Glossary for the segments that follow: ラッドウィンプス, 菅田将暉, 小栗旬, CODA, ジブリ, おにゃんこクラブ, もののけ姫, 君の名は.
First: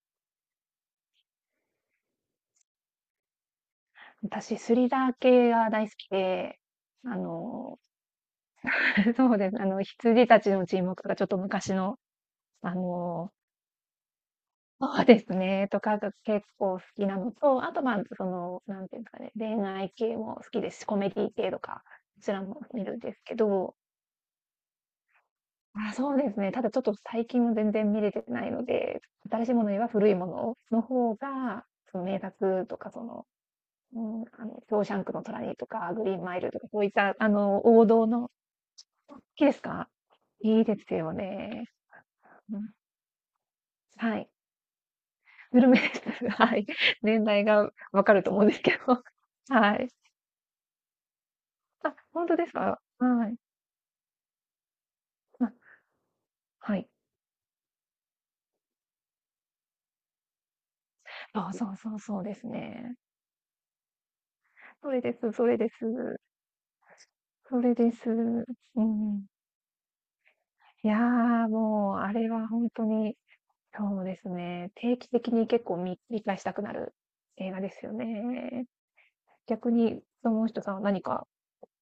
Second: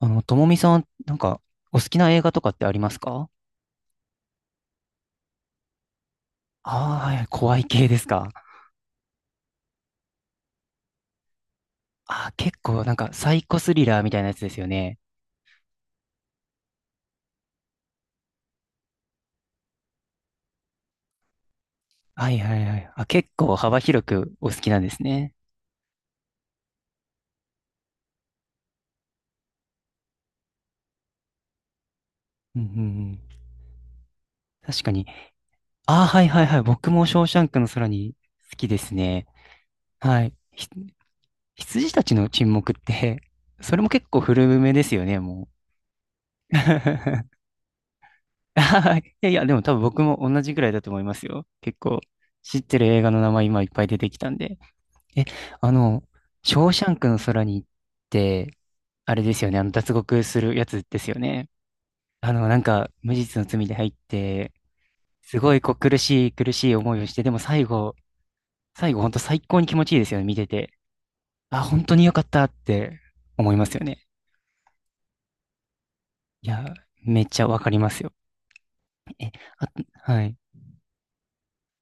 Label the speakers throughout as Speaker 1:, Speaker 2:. Speaker 1: ともみさん、お好きな映画とかってありますか。
Speaker 2: 私、スリラー系が大好きで、
Speaker 1: ああ
Speaker 2: あ
Speaker 1: ー、はい、怖い
Speaker 2: の、
Speaker 1: 系ですか。
Speaker 2: そうです、羊たちの沈黙とかちょっと昔の、
Speaker 1: ああー、結
Speaker 2: あ
Speaker 1: 構、サ
Speaker 2: の、
Speaker 1: イコスリラーみたいなやつですよね。
Speaker 2: そうですね、とかが結構好きなのと、あと、まあ、その、なんていうんですかね、恋愛系も好きですし、コメディ系とか、そ
Speaker 1: は
Speaker 2: ち
Speaker 1: い
Speaker 2: ら
Speaker 1: は
Speaker 2: も
Speaker 1: いは
Speaker 2: 見
Speaker 1: い。
Speaker 2: るん
Speaker 1: あ、
Speaker 2: です
Speaker 1: 結
Speaker 2: け
Speaker 1: 構
Speaker 2: ど、
Speaker 1: 幅広くお好きなんですね。
Speaker 2: あ、そうですね、ただちょっと最近も全然見れてないので、新しいものよりは古いものの方が、その名
Speaker 1: うんう
Speaker 2: 作
Speaker 1: ん
Speaker 2: と
Speaker 1: う
Speaker 2: かそ
Speaker 1: ん。
Speaker 2: の、うん、ショ
Speaker 1: 確
Speaker 2: ー
Speaker 1: か
Speaker 2: シャン
Speaker 1: に。
Speaker 2: クの虎にとか、
Speaker 1: あ
Speaker 2: グ
Speaker 1: あ、
Speaker 2: リー
Speaker 1: は
Speaker 2: ン
Speaker 1: い
Speaker 2: マイ
Speaker 1: はい
Speaker 2: ル
Speaker 1: は
Speaker 2: と
Speaker 1: い。
Speaker 2: か、そうい
Speaker 1: 僕
Speaker 2: っ
Speaker 1: もシ
Speaker 2: た、
Speaker 1: ョーシャンクの
Speaker 2: 王
Speaker 1: 空
Speaker 2: 道
Speaker 1: に
Speaker 2: の
Speaker 1: 好きです
Speaker 2: 好
Speaker 1: ね。
Speaker 2: きですか？
Speaker 1: はい。
Speaker 2: いいですよね。
Speaker 1: 羊たちの沈
Speaker 2: う
Speaker 1: 黙
Speaker 2: ん。
Speaker 1: って、それも結
Speaker 2: は
Speaker 1: 構
Speaker 2: い。
Speaker 1: 古めですよね、もう。
Speaker 2: グルメです。はい。年代が分かると思うんですけ
Speaker 1: はい、
Speaker 2: ど。
Speaker 1: いやいや、でも多
Speaker 2: は
Speaker 1: 分
Speaker 2: い。
Speaker 1: 僕も同じぐらいだと思いますよ。結
Speaker 2: あ、
Speaker 1: 構、
Speaker 2: ほんとです
Speaker 1: 知って
Speaker 2: か？
Speaker 1: る映画の
Speaker 2: は
Speaker 1: 名
Speaker 2: い。
Speaker 1: 前今いっぱい出てきたんで。え、
Speaker 2: あ、
Speaker 1: あの、ショー
Speaker 2: は
Speaker 1: シ
Speaker 2: い。
Speaker 1: ャンクの空に行って、あれですよね、脱獄するやつですよね。
Speaker 2: あ、そうそうそうですね。
Speaker 1: 無実の罪で入って、
Speaker 2: それです、
Speaker 1: す
Speaker 2: そ
Speaker 1: ご
Speaker 2: れ
Speaker 1: い
Speaker 2: で
Speaker 1: こう苦
Speaker 2: す。
Speaker 1: しい苦しい思いをして、でも
Speaker 2: そ
Speaker 1: 最
Speaker 2: れで
Speaker 1: 後、
Speaker 2: す。う
Speaker 1: 最後本当
Speaker 2: ん。
Speaker 1: 最高に気持ちいいですよね、見てて。
Speaker 2: いや、
Speaker 1: あ、本当
Speaker 2: もう
Speaker 1: に
Speaker 2: あ
Speaker 1: 良かっ
Speaker 2: れ
Speaker 1: た
Speaker 2: は
Speaker 1: っ
Speaker 2: ほんと
Speaker 1: て
Speaker 2: に、
Speaker 1: 思いますよ
Speaker 2: そ
Speaker 1: ね。
Speaker 2: うですね、定期的に結構み見返し
Speaker 1: い
Speaker 2: たくな
Speaker 1: や、
Speaker 2: る
Speaker 1: めっちゃ
Speaker 2: 映
Speaker 1: わ
Speaker 2: 画
Speaker 1: か
Speaker 2: で
Speaker 1: り
Speaker 2: す
Speaker 1: ま
Speaker 2: よ
Speaker 1: すよ。
Speaker 2: ね。
Speaker 1: え、
Speaker 2: 逆に、
Speaker 1: あ、は
Speaker 2: そ
Speaker 1: い。
Speaker 2: の人さんは何か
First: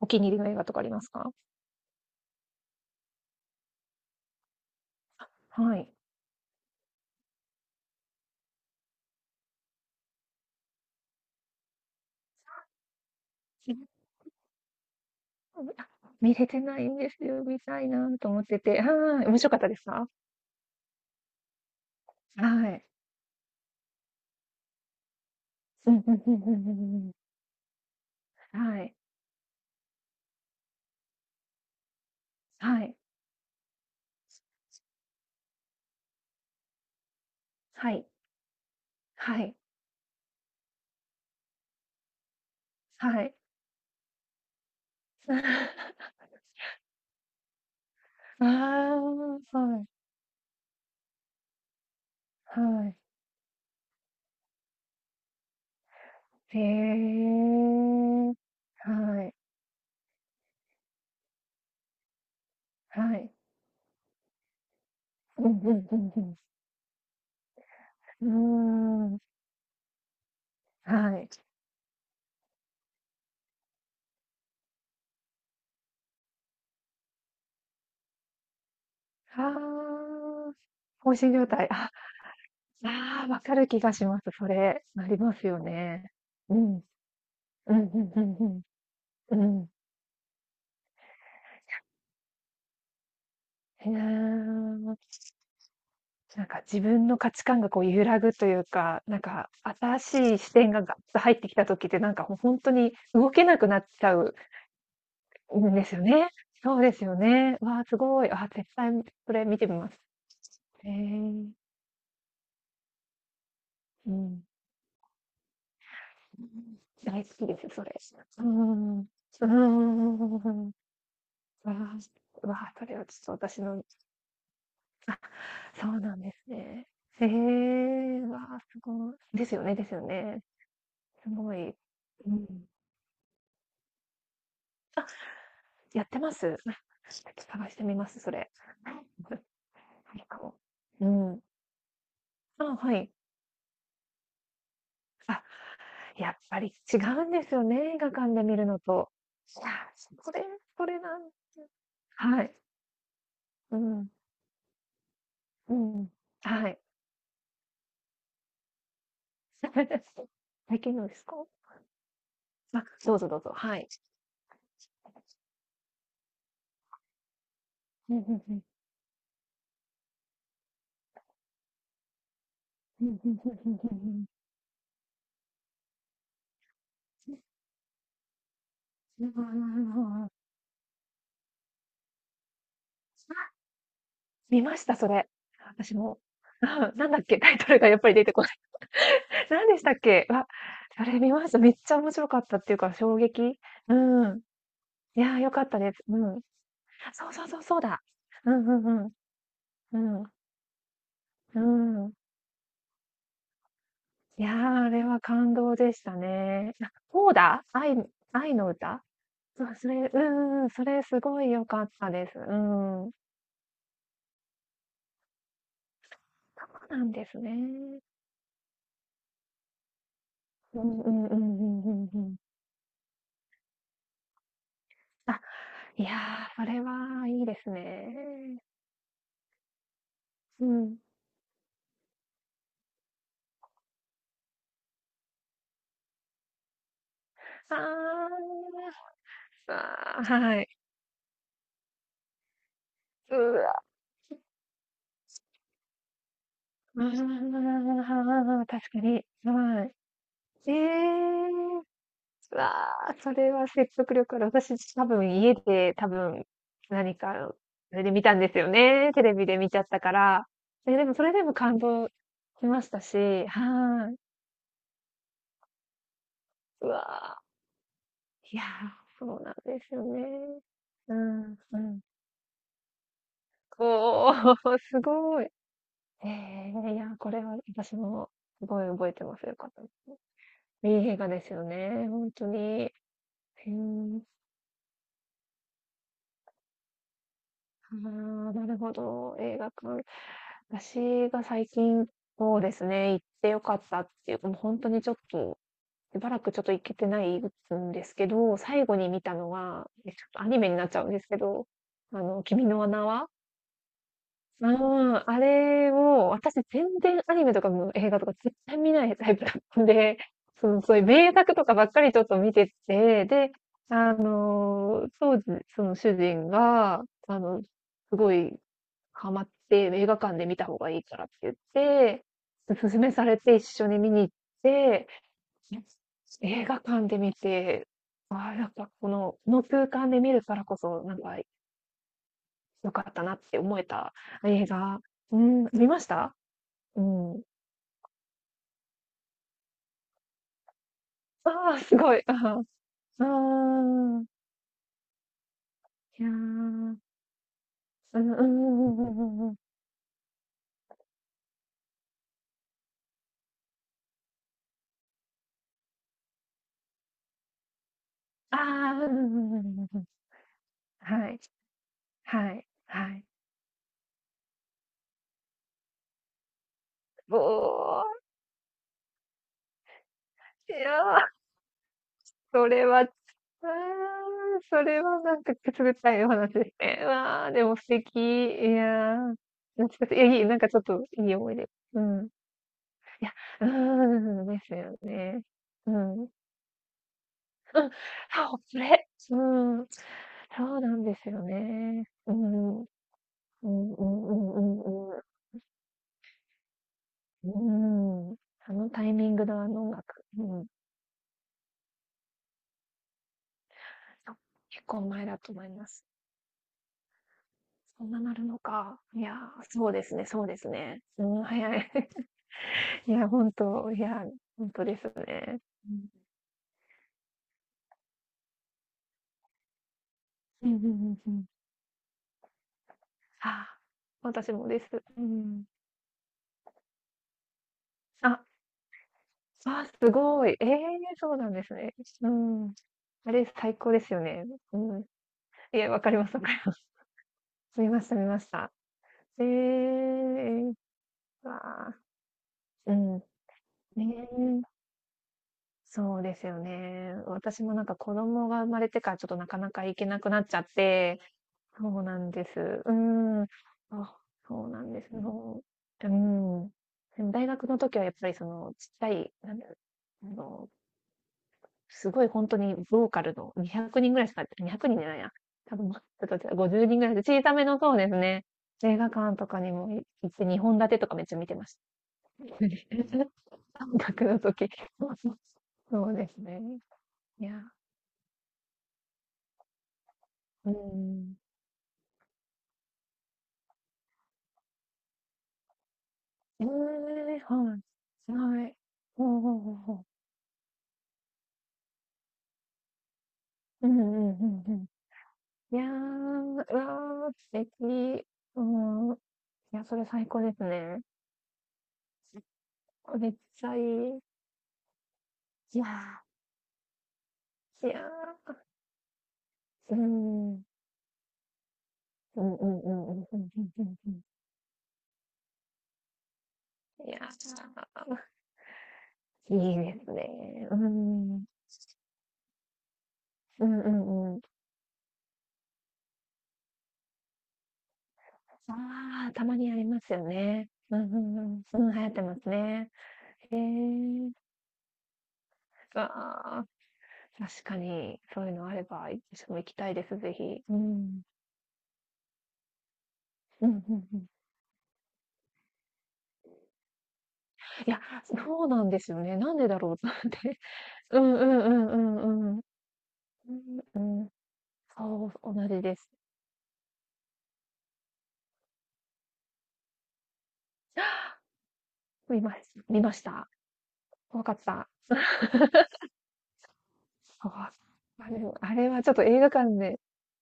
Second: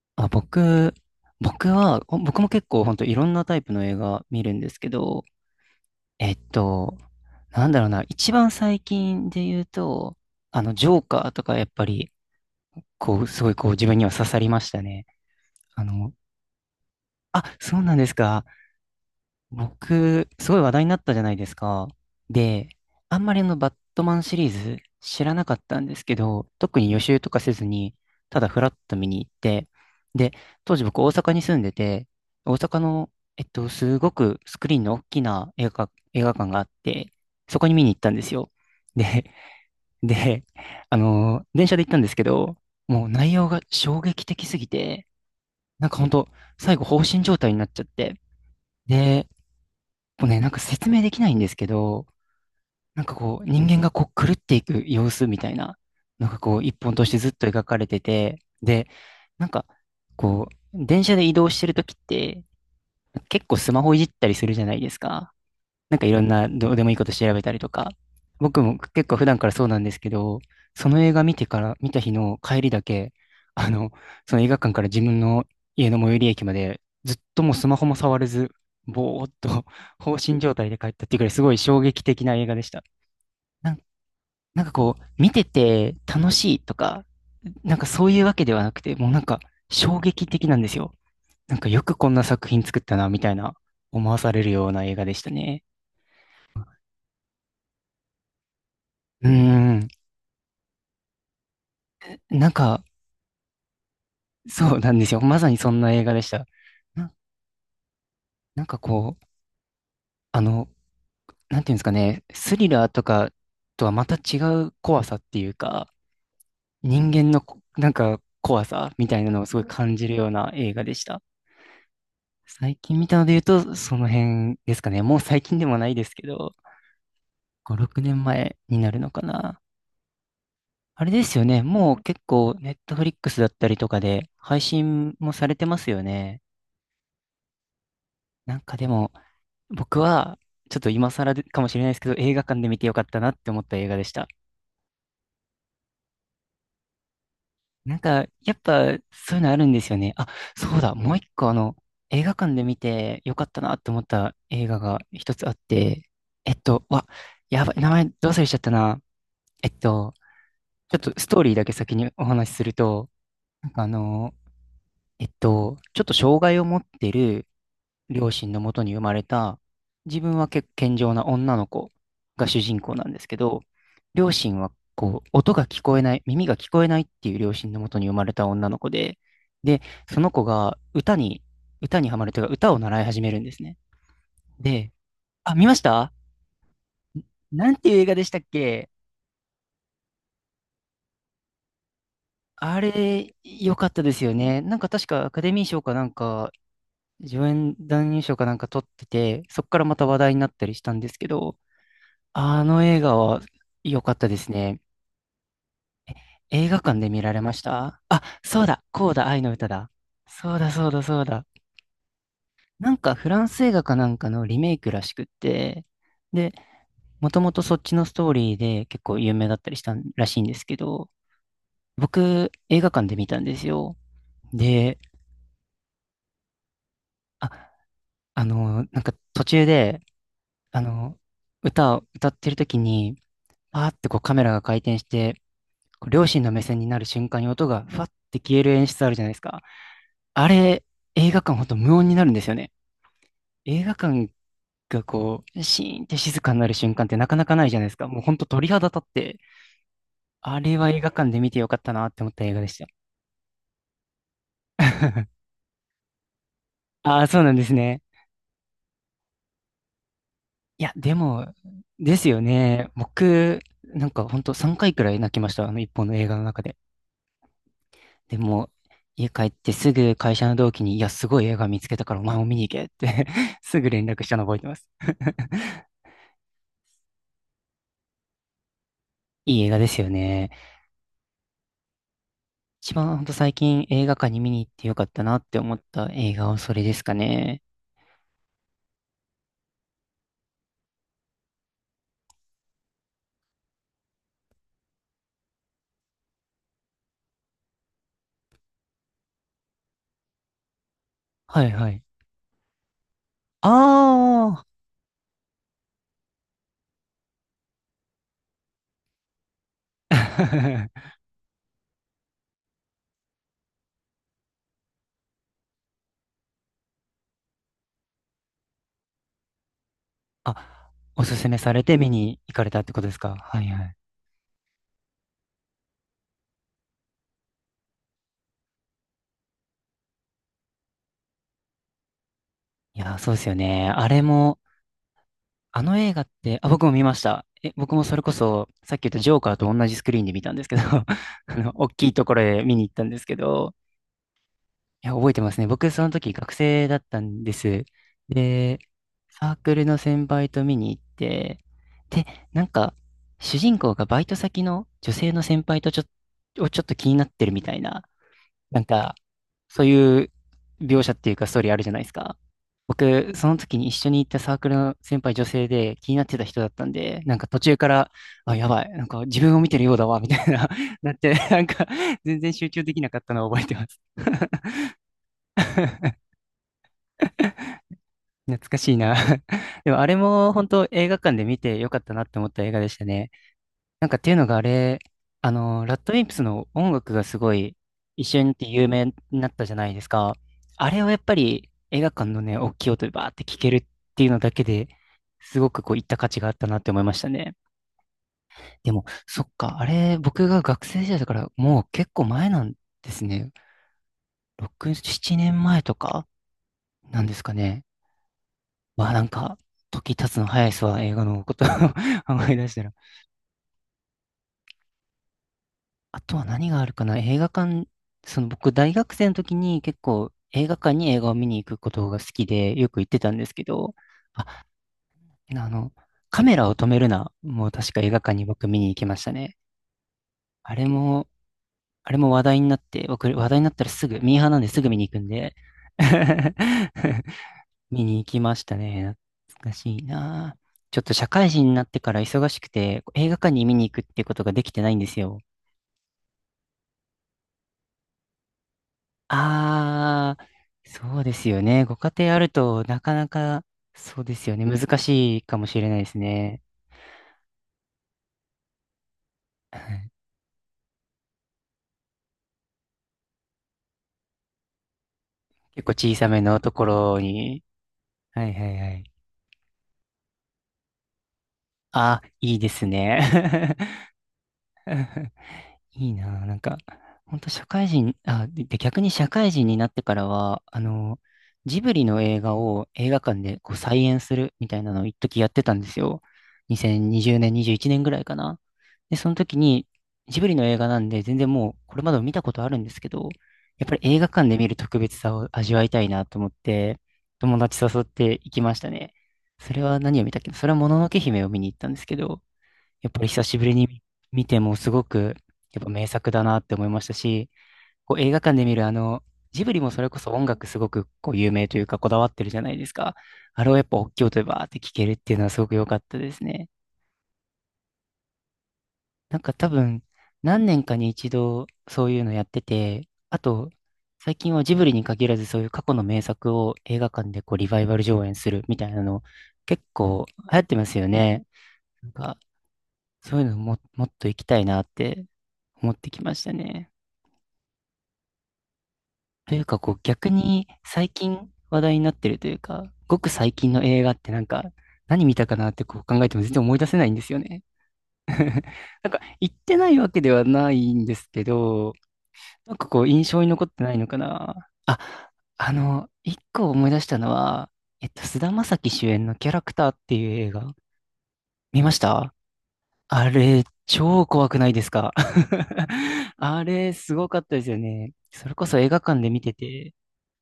Speaker 2: お気
Speaker 1: あ、
Speaker 2: に入りの映画とかあり
Speaker 1: 僕、
Speaker 2: ますか？
Speaker 1: 僕は、僕も結構本当いろんなタイプの映画見るんですけど、
Speaker 2: はい。
Speaker 1: えっと、なんだろうな、一番最近で言うと、ジョーカーとかやっぱり、こう、すごいこう自分には刺さりましたね。
Speaker 2: うん、
Speaker 1: あ
Speaker 2: あ、
Speaker 1: の、
Speaker 2: 見れてないんです
Speaker 1: あ、
Speaker 2: よ。見
Speaker 1: そ
Speaker 2: た
Speaker 1: う
Speaker 2: い
Speaker 1: なんです
Speaker 2: なと思
Speaker 1: か。
Speaker 2: ってて。はい。面白かったですか？
Speaker 1: 僕、すごい話題になったじゃないですか。
Speaker 2: は
Speaker 1: で、
Speaker 2: い。
Speaker 1: あんまりあのバットマンシリーズ知らなかったん
Speaker 2: う
Speaker 1: で
Speaker 2: んうん
Speaker 1: す
Speaker 2: う
Speaker 1: け
Speaker 2: んうん
Speaker 1: ど、
Speaker 2: うんう
Speaker 1: 特に予
Speaker 2: ん、
Speaker 1: 習とかせずに、ただフラッ
Speaker 2: は
Speaker 1: と
Speaker 2: い。
Speaker 1: 見に行って、で、当時僕大阪に住んでて、大阪
Speaker 2: はい。
Speaker 1: の、すごくスクリーンの大きな映画館があって、そこに見
Speaker 2: は
Speaker 1: に行っ
Speaker 2: い。
Speaker 1: たんですよ。で、
Speaker 2: はい。
Speaker 1: で、あのー電車で行ったんですけど、もう
Speaker 2: は
Speaker 1: 内
Speaker 2: い。
Speaker 1: 容が衝撃的すぎて、なんかほんと、最後放心状態になっちゃって、
Speaker 2: あ
Speaker 1: で、
Speaker 2: あ、はい。
Speaker 1: もうね、なんか説明できないんですけど、
Speaker 2: はい。
Speaker 1: なんかこう、人間がこう狂っていく様子みたいななんかこ
Speaker 2: へ
Speaker 1: う、一本としてずっと描かれて
Speaker 2: え。
Speaker 1: て、で、
Speaker 2: はい。
Speaker 1: なんか、こう、電車で移動してるときって、
Speaker 2: はい。
Speaker 1: 結構スマホいじったりするじゃないですか。
Speaker 2: うんうん
Speaker 1: なんかい
Speaker 2: う
Speaker 1: ろん
Speaker 2: ん
Speaker 1: などうでもいいこと調べたりとか、
Speaker 2: う
Speaker 1: 僕も
Speaker 2: ん。
Speaker 1: 結
Speaker 2: うー
Speaker 1: 構
Speaker 2: ん。
Speaker 1: 普段からそうなんですけど、その映
Speaker 2: は
Speaker 1: 画
Speaker 2: い。
Speaker 1: 見てから、見た日の帰りだけ、あの、その映画館から自分の家の最寄り駅まで、ずっともうスマホも触れず、ぼーっと
Speaker 2: あ
Speaker 1: 放心
Speaker 2: あ。
Speaker 1: 状態で帰ったって
Speaker 2: 放
Speaker 1: いうくらい
Speaker 2: 心
Speaker 1: す
Speaker 2: 状
Speaker 1: ごい
Speaker 2: 態。
Speaker 1: 衝
Speaker 2: あ、
Speaker 1: 撃的な映画でした。
Speaker 2: ああ、分かる
Speaker 1: なん、
Speaker 2: 気がします、そ
Speaker 1: なんか
Speaker 2: れ。
Speaker 1: こう、
Speaker 2: なり
Speaker 1: 見
Speaker 2: ま
Speaker 1: て
Speaker 2: すよ
Speaker 1: て
Speaker 2: ね。
Speaker 1: 楽し
Speaker 2: う
Speaker 1: いと
Speaker 2: ん。
Speaker 1: か、
Speaker 2: うんう
Speaker 1: なんかそう
Speaker 2: ん
Speaker 1: い
Speaker 2: う
Speaker 1: うわけでは
Speaker 2: ん
Speaker 1: なくて、もうなん
Speaker 2: う
Speaker 1: か
Speaker 2: ん。うん。
Speaker 1: 衝撃的なんですよ。なんかよくこんな作品作ったな、みたいな
Speaker 2: へえ。
Speaker 1: 思わされるような映画でしたね。
Speaker 2: なんか自分の価値観がこう揺らぐというか、なん
Speaker 1: うー
Speaker 2: か
Speaker 1: ん。
Speaker 2: 新しい視点がガッと入ってきた時って、なんかもう
Speaker 1: なん
Speaker 2: ほんと
Speaker 1: か、
Speaker 2: に動けなくなっちゃう
Speaker 1: そうなんですよ。まさにそ
Speaker 2: ん
Speaker 1: ん
Speaker 2: で
Speaker 1: な
Speaker 2: すよ
Speaker 1: 映画でし
Speaker 2: ね。
Speaker 1: た。
Speaker 2: そうです
Speaker 1: な、
Speaker 2: よね。わあ、すごい。あ、
Speaker 1: なん
Speaker 2: 絶
Speaker 1: か
Speaker 2: 対
Speaker 1: こう、
Speaker 2: それ見てみます。
Speaker 1: あの、
Speaker 2: へえ。
Speaker 1: なんていうんですかね、スリラーとかとはま
Speaker 2: う
Speaker 1: た違
Speaker 2: ん。
Speaker 1: う怖さっていうか、
Speaker 2: うん。
Speaker 1: 人
Speaker 2: 大
Speaker 1: 間
Speaker 2: 好
Speaker 1: の
Speaker 2: きです、そ
Speaker 1: なん
Speaker 2: れ。
Speaker 1: か
Speaker 2: う
Speaker 1: 怖さ
Speaker 2: んうんうん
Speaker 1: みたいなの
Speaker 2: うん。
Speaker 1: を
Speaker 2: うんう
Speaker 1: すごい感じる
Speaker 2: んう
Speaker 1: よう
Speaker 2: んう
Speaker 1: な
Speaker 2: んうん。わ
Speaker 1: 映画でした。
Speaker 2: あ、わあ、
Speaker 1: 最
Speaker 2: それ
Speaker 1: 近
Speaker 2: は
Speaker 1: 見
Speaker 2: ち
Speaker 1: たので
Speaker 2: ょっ
Speaker 1: 言う
Speaker 2: と私
Speaker 1: と、
Speaker 2: の
Speaker 1: その辺ですかね。もう最近でもな
Speaker 2: そ
Speaker 1: い
Speaker 2: う
Speaker 1: です
Speaker 2: なん
Speaker 1: け
Speaker 2: です
Speaker 1: ど、
Speaker 2: ね。へ
Speaker 1: 5、6
Speaker 2: え、
Speaker 1: 年
Speaker 2: わ
Speaker 1: 前
Speaker 2: あ、
Speaker 1: に
Speaker 2: す
Speaker 1: なるの
Speaker 2: ごい。
Speaker 1: か
Speaker 2: です
Speaker 1: な。
Speaker 2: よね、ですよね。
Speaker 1: あれで
Speaker 2: す
Speaker 1: すよ
Speaker 2: ご
Speaker 1: ね。
Speaker 2: い。
Speaker 1: もう結
Speaker 2: う
Speaker 1: 構、
Speaker 2: ん。
Speaker 1: ネットフリックスだったりとかで配信もされてますよ
Speaker 2: やってま
Speaker 1: ね。
Speaker 2: す？ちょっと探してみます、それ。
Speaker 1: なんかでも、僕
Speaker 2: はい
Speaker 1: は、
Speaker 2: かも。
Speaker 1: ちょっと
Speaker 2: う
Speaker 1: 今更
Speaker 2: ん。
Speaker 1: でかもしれないですけど、映画館で
Speaker 2: あ、
Speaker 1: 見てよ
Speaker 2: は
Speaker 1: かっ
Speaker 2: い。
Speaker 1: たなって思った映画でした。
Speaker 2: あ、やっぱり違うんですよね、
Speaker 1: な
Speaker 2: 映
Speaker 1: ん
Speaker 2: 画
Speaker 1: か、
Speaker 2: 館で
Speaker 1: や
Speaker 2: 見
Speaker 1: っ
Speaker 2: るの
Speaker 1: ぱ、
Speaker 2: と。
Speaker 1: そういうのあ
Speaker 2: い
Speaker 1: る
Speaker 2: や、
Speaker 1: んですよね。あ、
Speaker 2: それ、
Speaker 1: そう
Speaker 2: そ
Speaker 1: だ、
Speaker 2: れ
Speaker 1: もう
Speaker 2: な
Speaker 1: 一
Speaker 2: ん、
Speaker 1: 個映画
Speaker 2: は
Speaker 1: 館
Speaker 2: い。
Speaker 1: で見てよかったな
Speaker 2: う
Speaker 1: って思っ
Speaker 2: ん。
Speaker 1: た映画が一つあっ
Speaker 2: うんう
Speaker 1: て、
Speaker 2: ん、
Speaker 1: えっ
Speaker 2: はい。
Speaker 1: と、わ、やばい、名前どう忘れしちゃったな。えっと、
Speaker 2: 最近
Speaker 1: ちょっ
Speaker 2: ので
Speaker 1: と
Speaker 2: す
Speaker 1: ス
Speaker 2: か？
Speaker 1: トーリーだけ先にお話しする
Speaker 2: あ、
Speaker 1: と、
Speaker 2: どうぞどうぞ、
Speaker 1: なん
Speaker 2: は
Speaker 1: かあ
Speaker 2: い。
Speaker 1: の、ちょっと障害を持ってる
Speaker 2: うん、う
Speaker 1: 両
Speaker 2: ん
Speaker 1: 親
Speaker 2: う
Speaker 1: の
Speaker 2: ん。
Speaker 1: もとに生まれた、自分は結構健常な女の子が主人公な
Speaker 2: うん、
Speaker 1: ん
Speaker 2: う
Speaker 1: で
Speaker 2: ん
Speaker 1: す
Speaker 2: う
Speaker 1: け
Speaker 2: んうん
Speaker 1: ど、
Speaker 2: うんうん。
Speaker 1: 両親はこう、音が聞こえない、耳が聞こえないっていう両親のもとに生まれた女の子で、で、
Speaker 2: な
Speaker 1: そ
Speaker 2: あ、
Speaker 1: の子が歌にハマるというか、歌を習い始めるんですね。
Speaker 2: 見まし
Speaker 1: で、
Speaker 2: た、それ。
Speaker 1: あ、見まし
Speaker 2: 私
Speaker 1: た。
Speaker 2: も。うん、なんだっけ、タイ
Speaker 1: な
Speaker 2: ト
Speaker 1: ん
Speaker 2: ルが
Speaker 1: てい
Speaker 2: や
Speaker 1: う
Speaker 2: っ
Speaker 1: 映
Speaker 2: ぱり
Speaker 1: 画で
Speaker 2: 出
Speaker 1: し
Speaker 2: て
Speaker 1: たっ
Speaker 2: こ、
Speaker 1: け。
Speaker 2: 何でしたっけ？わ、あれ見ました。めっちゃ面白かったっていう
Speaker 1: あ
Speaker 2: か、衝
Speaker 1: れ、
Speaker 2: 撃。
Speaker 1: 良かっ
Speaker 2: う
Speaker 1: たですよ
Speaker 2: ん。
Speaker 1: ね。なんか確
Speaker 2: い
Speaker 1: かア
Speaker 2: や、
Speaker 1: カデ
Speaker 2: 良
Speaker 1: ミ
Speaker 2: か
Speaker 1: ー
Speaker 2: った
Speaker 1: 賞
Speaker 2: で
Speaker 1: か
Speaker 2: す。
Speaker 1: なん
Speaker 2: うん。
Speaker 1: か、
Speaker 2: そう
Speaker 1: 助
Speaker 2: そうそう、
Speaker 1: 演
Speaker 2: そうだ。
Speaker 1: 男優賞か
Speaker 2: う
Speaker 1: なん
Speaker 2: ん
Speaker 1: か取っ
Speaker 2: う
Speaker 1: て
Speaker 2: ん
Speaker 1: て、そこからま
Speaker 2: う
Speaker 1: た
Speaker 2: ん。
Speaker 1: 話
Speaker 2: う
Speaker 1: 題になったりしたんですけど、
Speaker 2: ん。うん。
Speaker 1: あの映画は良かったで
Speaker 2: い
Speaker 1: すね。
Speaker 2: や、あれは感動でした
Speaker 1: 映
Speaker 2: ね。
Speaker 1: 画
Speaker 2: あ、
Speaker 1: 館で見
Speaker 2: コ
Speaker 1: ら
Speaker 2: ー
Speaker 1: れまし
Speaker 2: ダ？愛、
Speaker 1: た。あ、
Speaker 2: 愛
Speaker 1: そう
Speaker 2: の
Speaker 1: だ、
Speaker 2: 歌？
Speaker 1: こうだ、愛の
Speaker 2: そ
Speaker 1: 歌
Speaker 2: う、そ
Speaker 1: だ。
Speaker 2: れ、うんう
Speaker 1: そう
Speaker 2: んうん、
Speaker 1: だ、
Speaker 2: そ
Speaker 1: そう
Speaker 2: れ
Speaker 1: だ、
Speaker 2: す
Speaker 1: そう
Speaker 2: ご
Speaker 1: だ。
Speaker 2: い良かったです。う
Speaker 1: なん
Speaker 2: ん。
Speaker 1: かフランス映画かなんかのリメイクらしくって、で、
Speaker 2: そうなんで
Speaker 1: も
Speaker 2: す
Speaker 1: ともとそっち
Speaker 2: ね。
Speaker 1: のストーリーで結構有名だったりしたらしいんですけ
Speaker 2: うんう
Speaker 1: ど、
Speaker 2: んうんうんうんうん。
Speaker 1: 僕、映画館で見たんですよ。で、
Speaker 2: あ、いや、それはいい
Speaker 1: あ、
Speaker 2: ですね。
Speaker 1: なんか途中で、
Speaker 2: う
Speaker 1: あ
Speaker 2: ん。
Speaker 1: の、歌を歌ってる時に、パーってこうカメラが回転して、こう両親の目線になる瞬間に音がふわって
Speaker 2: あ
Speaker 1: 消える演出あるじゃないですか。
Speaker 2: あ。ああ、
Speaker 1: あ
Speaker 2: はい。
Speaker 1: れ、映画館ほんと無音になるんですよね。
Speaker 2: うわ。
Speaker 1: 映画館がこう、シーンって静かになる瞬
Speaker 2: あ
Speaker 1: 間ってなかなかないじゃないですか。もうほんと
Speaker 2: あ、
Speaker 1: 鳥肌
Speaker 2: 確
Speaker 1: 立
Speaker 2: か
Speaker 1: っ
Speaker 2: に。
Speaker 1: て、
Speaker 2: はい。
Speaker 1: あ
Speaker 2: え
Speaker 1: れは映画館で
Speaker 2: え、
Speaker 1: 見てよかったなって思った映
Speaker 2: う
Speaker 1: 画でした。
Speaker 2: わあ、それは説得力ある。私多分 家で多分、何
Speaker 1: ああ、そうな
Speaker 2: か、
Speaker 1: んです
Speaker 2: そ
Speaker 1: ね。
Speaker 2: れで見たんですよね。テレビで見ちゃったから。
Speaker 1: い
Speaker 2: え、
Speaker 1: や、
Speaker 2: で
Speaker 1: で
Speaker 2: もそれで
Speaker 1: も、
Speaker 2: も感動し
Speaker 1: ですよ
Speaker 2: ま
Speaker 1: ね。
Speaker 2: したし、
Speaker 1: 僕、な
Speaker 2: は
Speaker 1: ん
Speaker 2: い。
Speaker 1: かほんと3回くらい泣きました。あの一本の映画の中で。
Speaker 2: うわあ、
Speaker 1: で
Speaker 2: いや、
Speaker 1: も、家
Speaker 2: そう
Speaker 1: 帰っ
Speaker 2: なん
Speaker 1: て
Speaker 2: で
Speaker 1: す
Speaker 2: すよ
Speaker 1: ぐ会社の
Speaker 2: ね。
Speaker 1: 同期に、いや、
Speaker 2: う
Speaker 1: すごい映
Speaker 2: ん、
Speaker 1: 画
Speaker 2: う
Speaker 1: 見つけ
Speaker 2: ん。
Speaker 1: たからお前も見に行けって すぐ連絡
Speaker 2: お
Speaker 1: し
Speaker 2: お、
Speaker 1: たの覚えてま す。
Speaker 2: すごい。ええ、いや、これは私もすごい覚えてます。よ
Speaker 1: いい
Speaker 2: か
Speaker 1: 映
Speaker 2: っ
Speaker 1: 画
Speaker 2: た
Speaker 1: で
Speaker 2: で
Speaker 1: すよ
Speaker 2: すね、
Speaker 1: ね。
Speaker 2: いい映画ですよね、本当に。
Speaker 1: 一番ほんと最
Speaker 2: へ
Speaker 1: 近映画
Speaker 2: ん、あ、
Speaker 1: 館に見に行ってよかったなって思った映画はそれですかね。
Speaker 2: あ、なるほど、映画館。私が最近、そうですね、行ってよかったっていうもう本当にちょっと、しばらくちょっと行けてないんですけど、最後に見たのは、え、ちょっとアニメになっちゃうんですけ
Speaker 1: は
Speaker 2: ど、
Speaker 1: いはい。
Speaker 2: 君の名は？
Speaker 1: ああ。
Speaker 2: うーん、あれを、私全然アニメとかも映画とか絶対見ないタイプだったんで、その、そういう 名作とかばっかりちょっと見てて、で、当時、その主人が、すごいハマって、映画館で見た方が
Speaker 1: あ、
Speaker 2: いいか
Speaker 1: お
Speaker 2: らって
Speaker 1: すす
Speaker 2: 言っ
Speaker 1: めされて見
Speaker 2: て、
Speaker 1: に行かれた ってこ
Speaker 2: 勧
Speaker 1: と
Speaker 2: め
Speaker 1: です
Speaker 2: さ
Speaker 1: か。
Speaker 2: れて
Speaker 1: はい
Speaker 2: 一
Speaker 1: は
Speaker 2: 緒
Speaker 1: い。
Speaker 2: に見に行って、映画館で見て、ああ、やっぱこの、この空間で見るからこそ、なんか良
Speaker 1: い
Speaker 2: かっ
Speaker 1: やー、
Speaker 2: た
Speaker 1: そ
Speaker 2: な
Speaker 1: うで
Speaker 2: っ
Speaker 1: すよ
Speaker 2: て思え
Speaker 1: ね。あ
Speaker 2: た
Speaker 1: れも、
Speaker 2: 映画、うん、
Speaker 1: あ
Speaker 2: 見
Speaker 1: の
Speaker 2: まし
Speaker 1: 映画っ
Speaker 2: た？
Speaker 1: て、あ、僕も
Speaker 2: う
Speaker 1: 見まし
Speaker 2: ん。
Speaker 1: た。え、僕もそれこそ、さっき言ったジョーカーと同じスクリーンで見たんですけど、
Speaker 2: ああ、
Speaker 1: 大
Speaker 2: す
Speaker 1: きい
Speaker 2: ごい。
Speaker 1: と ころで
Speaker 2: あ
Speaker 1: 見に行ったんで
Speaker 2: あ
Speaker 1: すけど、
Speaker 2: ー、
Speaker 1: いや、覚えてますね。僕、その
Speaker 2: いや
Speaker 1: 時学生だ
Speaker 2: ー、
Speaker 1: ったんです。
Speaker 2: うんうんう
Speaker 1: で、
Speaker 2: んうんうんう
Speaker 1: サー
Speaker 2: ん。
Speaker 1: クルの先輩と見に行って、で、なんか、主人公がバイト先の女性の先輩とちょっと気になってるみたいな、
Speaker 2: あ
Speaker 1: なん
Speaker 2: あ、う
Speaker 1: か、
Speaker 2: んうんうん
Speaker 1: そう
Speaker 2: うんうん、
Speaker 1: いう描写って
Speaker 2: は
Speaker 1: いう
Speaker 2: い。
Speaker 1: かストーリーあるじゃないですか。
Speaker 2: はい。はい。
Speaker 1: 僕、その時に一緒に行ったサークルの先輩女性で気になってた人だったんで、なん
Speaker 2: お
Speaker 1: か途中か
Speaker 2: お、
Speaker 1: ら、あ、やばい、なんか自分を見てるようだわ、みたいな、
Speaker 2: い や
Speaker 1: なっ
Speaker 2: ー、
Speaker 1: て、なんか、全然
Speaker 2: そ
Speaker 1: 集中
Speaker 2: れ
Speaker 1: で
Speaker 2: は、
Speaker 1: き
Speaker 2: ああ、
Speaker 1: なかったのを覚えてます。
Speaker 2: それはなんかくすぐったいお話ですね。わあ、でも素敵。い
Speaker 1: 懐かしいな。
Speaker 2: やー、
Speaker 1: でもあ
Speaker 2: 懐か
Speaker 1: れ
Speaker 2: しい。いや、いい、
Speaker 1: も
Speaker 2: なん
Speaker 1: 本
Speaker 2: かちょっ
Speaker 1: 当
Speaker 2: と
Speaker 1: 映画
Speaker 2: い
Speaker 1: 館
Speaker 2: い
Speaker 1: で
Speaker 2: 思い
Speaker 1: 見
Speaker 2: 出。
Speaker 1: てよか
Speaker 2: う
Speaker 1: ったなっ
Speaker 2: ん。い
Speaker 1: て思った映画でしたね。
Speaker 2: や、う
Speaker 1: なんかっていうの
Speaker 2: ん、
Speaker 1: が
Speaker 2: で
Speaker 1: あ
Speaker 2: すよ
Speaker 1: れ、
Speaker 2: ね。う
Speaker 1: ラッドウィン
Speaker 2: ん。
Speaker 1: プスの音楽がすごい一緒にっ
Speaker 2: そう、
Speaker 1: て
Speaker 2: そ
Speaker 1: 有名
Speaker 2: れ、
Speaker 1: に
Speaker 2: う
Speaker 1: なったじゃな
Speaker 2: ん、
Speaker 1: いですか。
Speaker 2: そうな
Speaker 1: あれ
Speaker 2: ん
Speaker 1: を
Speaker 2: で
Speaker 1: やっ
Speaker 2: す
Speaker 1: ぱ
Speaker 2: よ
Speaker 1: り映
Speaker 2: ね。
Speaker 1: 画館
Speaker 2: う
Speaker 1: のね、大
Speaker 2: ん、う
Speaker 1: き
Speaker 2: ん
Speaker 1: い音でバーって聴
Speaker 2: う
Speaker 1: けるっ
Speaker 2: ん
Speaker 1: ていう
Speaker 2: う
Speaker 1: のだけ
Speaker 2: ん
Speaker 1: で
Speaker 2: うんう
Speaker 1: すごくこういった価値があったなって思いましたね。
Speaker 2: ん。うん。あの
Speaker 1: で
Speaker 2: タ
Speaker 1: も、
Speaker 2: イミン
Speaker 1: そ
Speaker 2: グ
Speaker 1: っ
Speaker 2: のあ
Speaker 1: か、
Speaker 2: の
Speaker 1: あ
Speaker 2: 音
Speaker 1: れ
Speaker 2: 楽、
Speaker 1: 僕
Speaker 2: う
Speaker 1: が
Speaker 2: ん。
Speaker 1: 学生時代だからもう結構前なんですね。
Speaker 2: そう、結
Speaker 1: 6、
Speaker 2: 構前
Speaker 1: 7
Speaker 2: だと思
Speaker 1: 年
Speaker 2: い
Speaker 1: 前
Speaker 2: ま
Speaker 1: と
Speaker 2: す。
Speaker 1: かなんですかね。
Speaker 2: そんななるのか。
Speaker 1: まあな
Speaker 2: い
Speaker 1: ん
Speaker 2: やー、
Speaker 1: か、
Speaker 2: そうで
Speaker 1: 時
Speaker 2: すね、
Speaker 1: 経つの
Speaker 2: そうで
Speaker 1: 早い
Speaker 2: す
Speaker 1: っすわ、
Speaker 2: ね。
Speaker 1: 映画
Speaker 2: う
Speaker 1: の
Speaker 2: ん、
Speaker 1: ことを
Speaker 2: 早い。
Speaker 1: 考え出したら。
Speaker 2: いや、ほんと、いや、ほんとですね。うん。
Speaker 1: あとは何があるかな映画館、その僕大学生の時に結構映
Speaker 2: うん
Speaker 1: 画
Speaker 2: うんう
Speaker 1: 館に映
Speaker 2: ん
Speaker 1: 画
Speaker 2: う
Speaker 1: を
Speaker 2: ん。
Speaker 1: 見に行くことが好きでよく行ってたんですけ
Speaker 2: あ
Speaker 1: ど、
Speaker 2: ー、私
Speaker 1: あ、
Speaker 2: もです。うん。
Speaker 1: あの、カメラを止めるなもう確か映画館
Speaker 2: あ、
Speaker 1: に僕見に行きましたね。
Speaker 2: あ、すごい。え
Speaker 1: あ
Speaker 2: え、
Speaker 1: れも、
Speaker 2: そうなんですね。
Speaker 1: あれ
Speaker 2: う
Speaker 1: も話題に
Speaker 2: ん。
Speaker 1: なって、僕
Speaker 2: あ
Speaker 1: 話
Speaker 2: れ
Speaker 1: 題になっ
Speaker 2: 最
Speaker 1: たら
Speaker 2: 高で
Speaker 1: す
Speaker 2: す
Speaker 1: ぐ、
Speaker 2: よ
Speaker 1: ミー
Speaker 2: ね。
Speaker 1: ハーなんで
Speaker 2: う
Speaker 1: すぐ見
Speaker 2: ん。
Speaker 1: に行くんで。
Speaker 2: いや、わかります、わかります。見ま
Speaker 1: 見
Speaker 2: した、
Speaker 1: に
Speaker 2: 見
Speaker 1: 行き
Speaker 2: まし
Speaker 1: まし
Speaker 2: た。
Speaker 1: たね。
Speaker 2: え
Speaker 1: 懐かしいなあ。
Speaker 2: え、
Speaker 1: ちょっと社会人になっ
Speaker 2: わ
Speaker 1: て
Speaker 2: あ、
Speaker 1: から忙しく
Speaker 2: う
Speaker 1: て、
Speaker 2: ん、
Speaker 1: 映画館に見に行くって
Speaker 2: ね
Speaker 1: ことがで
Speaker 2: え、
Speaker 1: きてないんですよ。
Speaker 2: そうですよね。私もなんか子供が生まれてからちょっとなかなか行けなく
Speaker 1: あ
Speaker 2: なっ
Speaker 1: あ、
Speaker 2: ちゃっ
Speaker 1: そ
Speaker 2: て、
Speaker 1: うですよね。ご
Speaker 2: そう
Speaker 1: 家
Speaker 2: なん
Speaker 1: 庭あ
Speaker 2: で
Speaker 1: る
Speaker 2: す。
Speaker 1: と、
Speaker 2: う
Speaker 1: なかな
Speaker 2: ん。
Speaker 1: か、
Speaker 2: あ、
Speaker 1: そうですよね。
Speaker 2: そうなん
Speaker 1: 難
Speaker 2: です。
Speaker 1: しいか
Speaker 2: そ
Speaker 1: もしれないで
Speaker 2: う、う
Speaker 1: すね。
Speaker 2: ん。でも大学の時はやっぱりそのちっちゃい、なんだ ろ
Speaker 1: はい、
Speaker 2: う、すごい本当にローカルの200人ぐらいしか、200人じゃないな。多
Speaker 1: 結
Speaker 2: 分
Speaker 1: 構
Speaker 2: もっ
Speaker 1: 小さ
Speaker 2: と違
Speaker 1: め
Speaker 2: う、
Speaker 1: のと
Speaker 2: 50
Speaker 1: こ
Speaker 2: 人ぐらい
Speaker 1: ろ
Speaker 2: で、小さ
Speaker 1: に。
Speaker 2: めのそうです
Speaker 1: は
Speaker 2: ね、
Speaker 1: いはいは
Speaker 2: 映
Speaker 1: い。
Speaker 2: 画館とかにもい行って2本立てとかめっちゃ見てました。
Speaker 1: あ、いいです ね。
Speaker 2: 3泊の時。そう
Speaker 1: い
Speaker 2: そ
Speaker 1: い
Speaker 2: う、です
Speaker 1: なぁ。なん
Speaker 2: ね。
Speaker 1: か、本
Speaker 2: い
Speaker 1: 当
Speaker 2: や、
Speaker 1: 社会人、で逆に社会人になってからは、
Speaker 2: うーん。
Speaker 1: ジブリの映画を映画館でこう再演するみたいなのを一時やってたんですよ。
Speaker 2: え
Speaker 1: 2020
Speaker 2: え、
Speaker 1: 年、21
Speaker 2: は
Speaker 1: 年ぐらい
Speaker 2: い。
Speaker 1: かな。
Speaker 2: はい。
Speaker 1: で、その
Speaker 2: ほう
Speaker 1: 時
Speaker 2: ほうほう
Speaker 1: に、
Speaker 2: ほ
Speaker 1: ジブリの映画なんで、全然もうこれまでも見たことあるんですけど、や
Speaker 2: う。
Speaker 1: っ
Speaker 2: う
Speaker 1: ぱ
Speaker 2: ん
Speaker 1: り
Speaker 2: う
Speaker 1: 映画館で
Speaker 2: ん
Speaker 1: 見
Speaker 2: うん
Speaker 1: る
Speaker 2: うん。
Speaker 1: 特別さを味
Speaker 2: いや
Speaker 1: わいたいなと思っ
Speaker 2: ー、う
Speaker 1: て、
Speaker 2: わー、素
Speaker 1: 友達誘っ
Speaker 2: 敵。
Speaker 1: て行き
Speaker 2: う
Speaker 1: ましたね。
Speaker 2: ん。い
Speaker 1: それ
Speaker 2: や、そ
Speaker 1: は
Speaker 2: れ
Speaker 1: 何を
Speaker 2: 最
Speaker 1: 見た
Speaker 2: 高
Speaker 1: っけ
Speaker 2: で
Speaker 1: な、
Speaker 2: す
Speaker 1: それはもの
Speaker 2: ね。
Speaker 1: のけ姫を見に行ったんですけど、やっ
Speaker 2: こ
Speaker 1: ぱり
Speaker 2: れ、っ
Speaker 1: 久しぶ
Speaker 2: ち
Speaker 1: り
Speaker 2: ゃい。
Speaker 1: に
Speaker 2: い
Speaker 1: 見てもすごくやっぱ名
Speaker 2: や
Speaker 1: 作だなって思いましたし、
Speaker 2: ー、いや。
Speaker 1: こう映画館で見るジブリも
Speaker 2: うー
Speaker 1: それこそ音
Speaker 2: ん。
Speaker 1: 楽すごくこう有名というかこだわっ
Speaker 2: う
Speaker 1: てる
Speaker 2: ん
Speaker 1: じゃ
Speaker 2: う
Speaker 1: ない
Speaker 2: ん
Speaker 1: で
Speaker 2: う
Speaker 1: す
Speaker 2: んう
Speaker 1: か。
Speaker 2: ん。うんう
Speaker 1: あれ
Speaker 2: ん
Speaker 1: をや
Speaker 2: う
Speaker 1: っ
Speaker 2: ん
Speaker 1: ぱ大
Speaker 2: う
Speaker 1: き
Speaker 2: ん。
Speaker 1: い音でバーって聴けるっていうのはすごく良かったですね。
Speaker 2: いやー、
Speaker 1: なんか多
Speaker 2: いいで
Speaker 1: 分
Speaker 2: す
Speaker 1: 何
Speaker 2: ね。う
Speaker 1: 年
Speaker 2: ん。う
Speaker 1: かに一
Speaker 2: ん
Speaker 1: 度そういうのやってて、あ
Speaker 2: う
Speaker 1: と
Speaker 2: ん
Speaker 1: 最
Speaker 2: うん。
Speaker 1: 近はジブリに限らずそういう過去の名作を映画館でこうリバイバル上演するみたいなの
Speaker 2: ああ、たまにあ
Speaker 1: 結
Speaker 2: りますよ
Speaker 1: 構流行っ
Speaker 2: ね。
Speaker 1: てます
Speaker 2: うん
Speaker 1: よ
Speaker 2: うんう
Speaker 1: ね。
Speaker 2: ん。うん、流行
Speaker 1: なん
Speaker 2: ってま
Speaker 1: か
Speaker 2: すね。
Speaker 1: そういうの
Speaker 2: へ
Speaker 1: も、もっと
Speaker 2: え。
Speaker 1: 行きたいなって思ってきました
Speaker 2: わあ、
Speaker 1: ね。
Speaker 2: 確かにそういうのあれば、私
Speaker 1: と
Speaker 2: も
Speaker 1: い
Speaker 2: 行
Speaker 1: う
Speaker 2: き
Speaker 1: か、
Speaker 2: た
Speaker 1: こ
Speaker 2: い
Speaker 1: う
Speaker 2: です、
Speaker 1: 逆
Speaker 2: ぜひ。
Speaker 1: に
Speaker 2: う
Speaker 1: 最
Speaker 2: ん。
Speaker 1: 近話題になってるというか、ごく最
Speaker 2: うん、
Speaker 1: 近の
Speaker 2: う
Speaker 1: 映
Speaker 2: ん
Speaker 1: 画っ
Speaker 2: うん。
Speaker 1: てなんか何見たかなってこう考えても全然思い出せないんですよね。
Speaker 2: いや、そうなんで
Speaker 1: なん
Speaker 2: す
Speaker 1: か
Speaker 2: よね。
Speaker 1: 行
Speaker 2: な
Speaker 1: っ
Speaker 2: んで
Speaker 1: て
Speaker 2: だ
Speaker 1: な
Speaker 2: ろう
Speaker 1: い
Speaker 2: と
Speaker 1: わ
Speaker 2: 思
Speaker 1: け
Speaker 2: っ
Speaker 1: では
Speaker 2: て。
Speaker 1: ないんで
Speaker 2: う
Speaker 1: す
Speaker 2: ん
Speaker 1: け
Speaker 2: うん
Speaker 1: ど、
Speaker 2: うんうんうん。
Speaker 1: なんかこう印象に
Speaker 2: う
Speaker 1: 残ってないのか
Speaker 2: ん、うん。
Speaker 1: な。
Speaker 2: そう、同じです。
Speaker 1: 一個思い出したのは、菅田将暉主演のキャラクターっていう映画見ました。
Speaker 2: 見まし見まし
Speaker 1: あ
Speaker 2: た。
Speaker 1: れ、超
Speaker 2: 怖
Speaker 1: 怖
Speaker 2: か
Speaker 1: く
Speaker 2: っ
Speaker 1: ないで
Speaker 2: た。
Speaker 1: すか。 あれ、すごかっ
Speaker 2: あ
Speaker 1: たです
Speaker 2: あ、
Speaker 1: よね。
Speaker 2: あ
Speaker 1: そ
Speaker 2: れ、
Speaker 1: れこ
Speaker 2: あ
Speaker 1: そ映
Speaker 2: れ
Speaker 1: 画
Speaker 2: はちょっ
Speaker 1: 館
Speaker 2: と
Speaker 1: で
Speaker 2: 映
Speaker 1: 見
Speaker 2: 画
Speaker 1: て
Speaker 2: 館
Speaker 1: て、
Speaker 2: で、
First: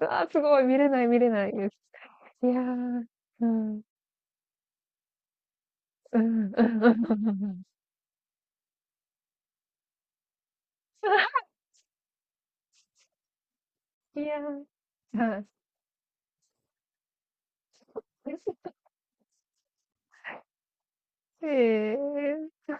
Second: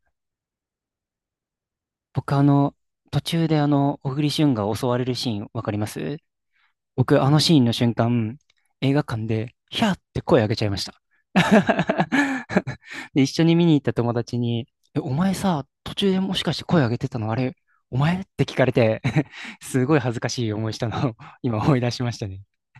Speaker 2: うわー、すごい、見れない、見れないです。
Speaker 1: 僕あ
Speaker 2: いや
Speaker 1: の、
Speaker 2: ー、
Speaker 1: 途
Speaker 2: う
Speaker 1: 中で
Speaker 2: ん、うん、
Speaker 1: 小栗旬が襲われるシーン、わかります？
Speaker 2: うん、うんうんう
Speaker 1: 僕、あの
Speaker 2: んう
Speaker 1: シー
Speaker 2: ん。
Speaker 1: ンの瞬間、映画館で、ヒャーって声上げちゃいました。で、一緒に見に行った友
Speaker 2: い
Speaker 1: 達
Speaker 2: やー、
Speaker 1: に、え、お 前
Speaker 2: はい。
Speaker 1: さ、途中でもしかして声上げてたのあれ、お前って聞かれて すごい恥ずかしい思いしたのを今思い出しました
Speaker 2: え
Speaker 1: ね。
Speaker 2: え。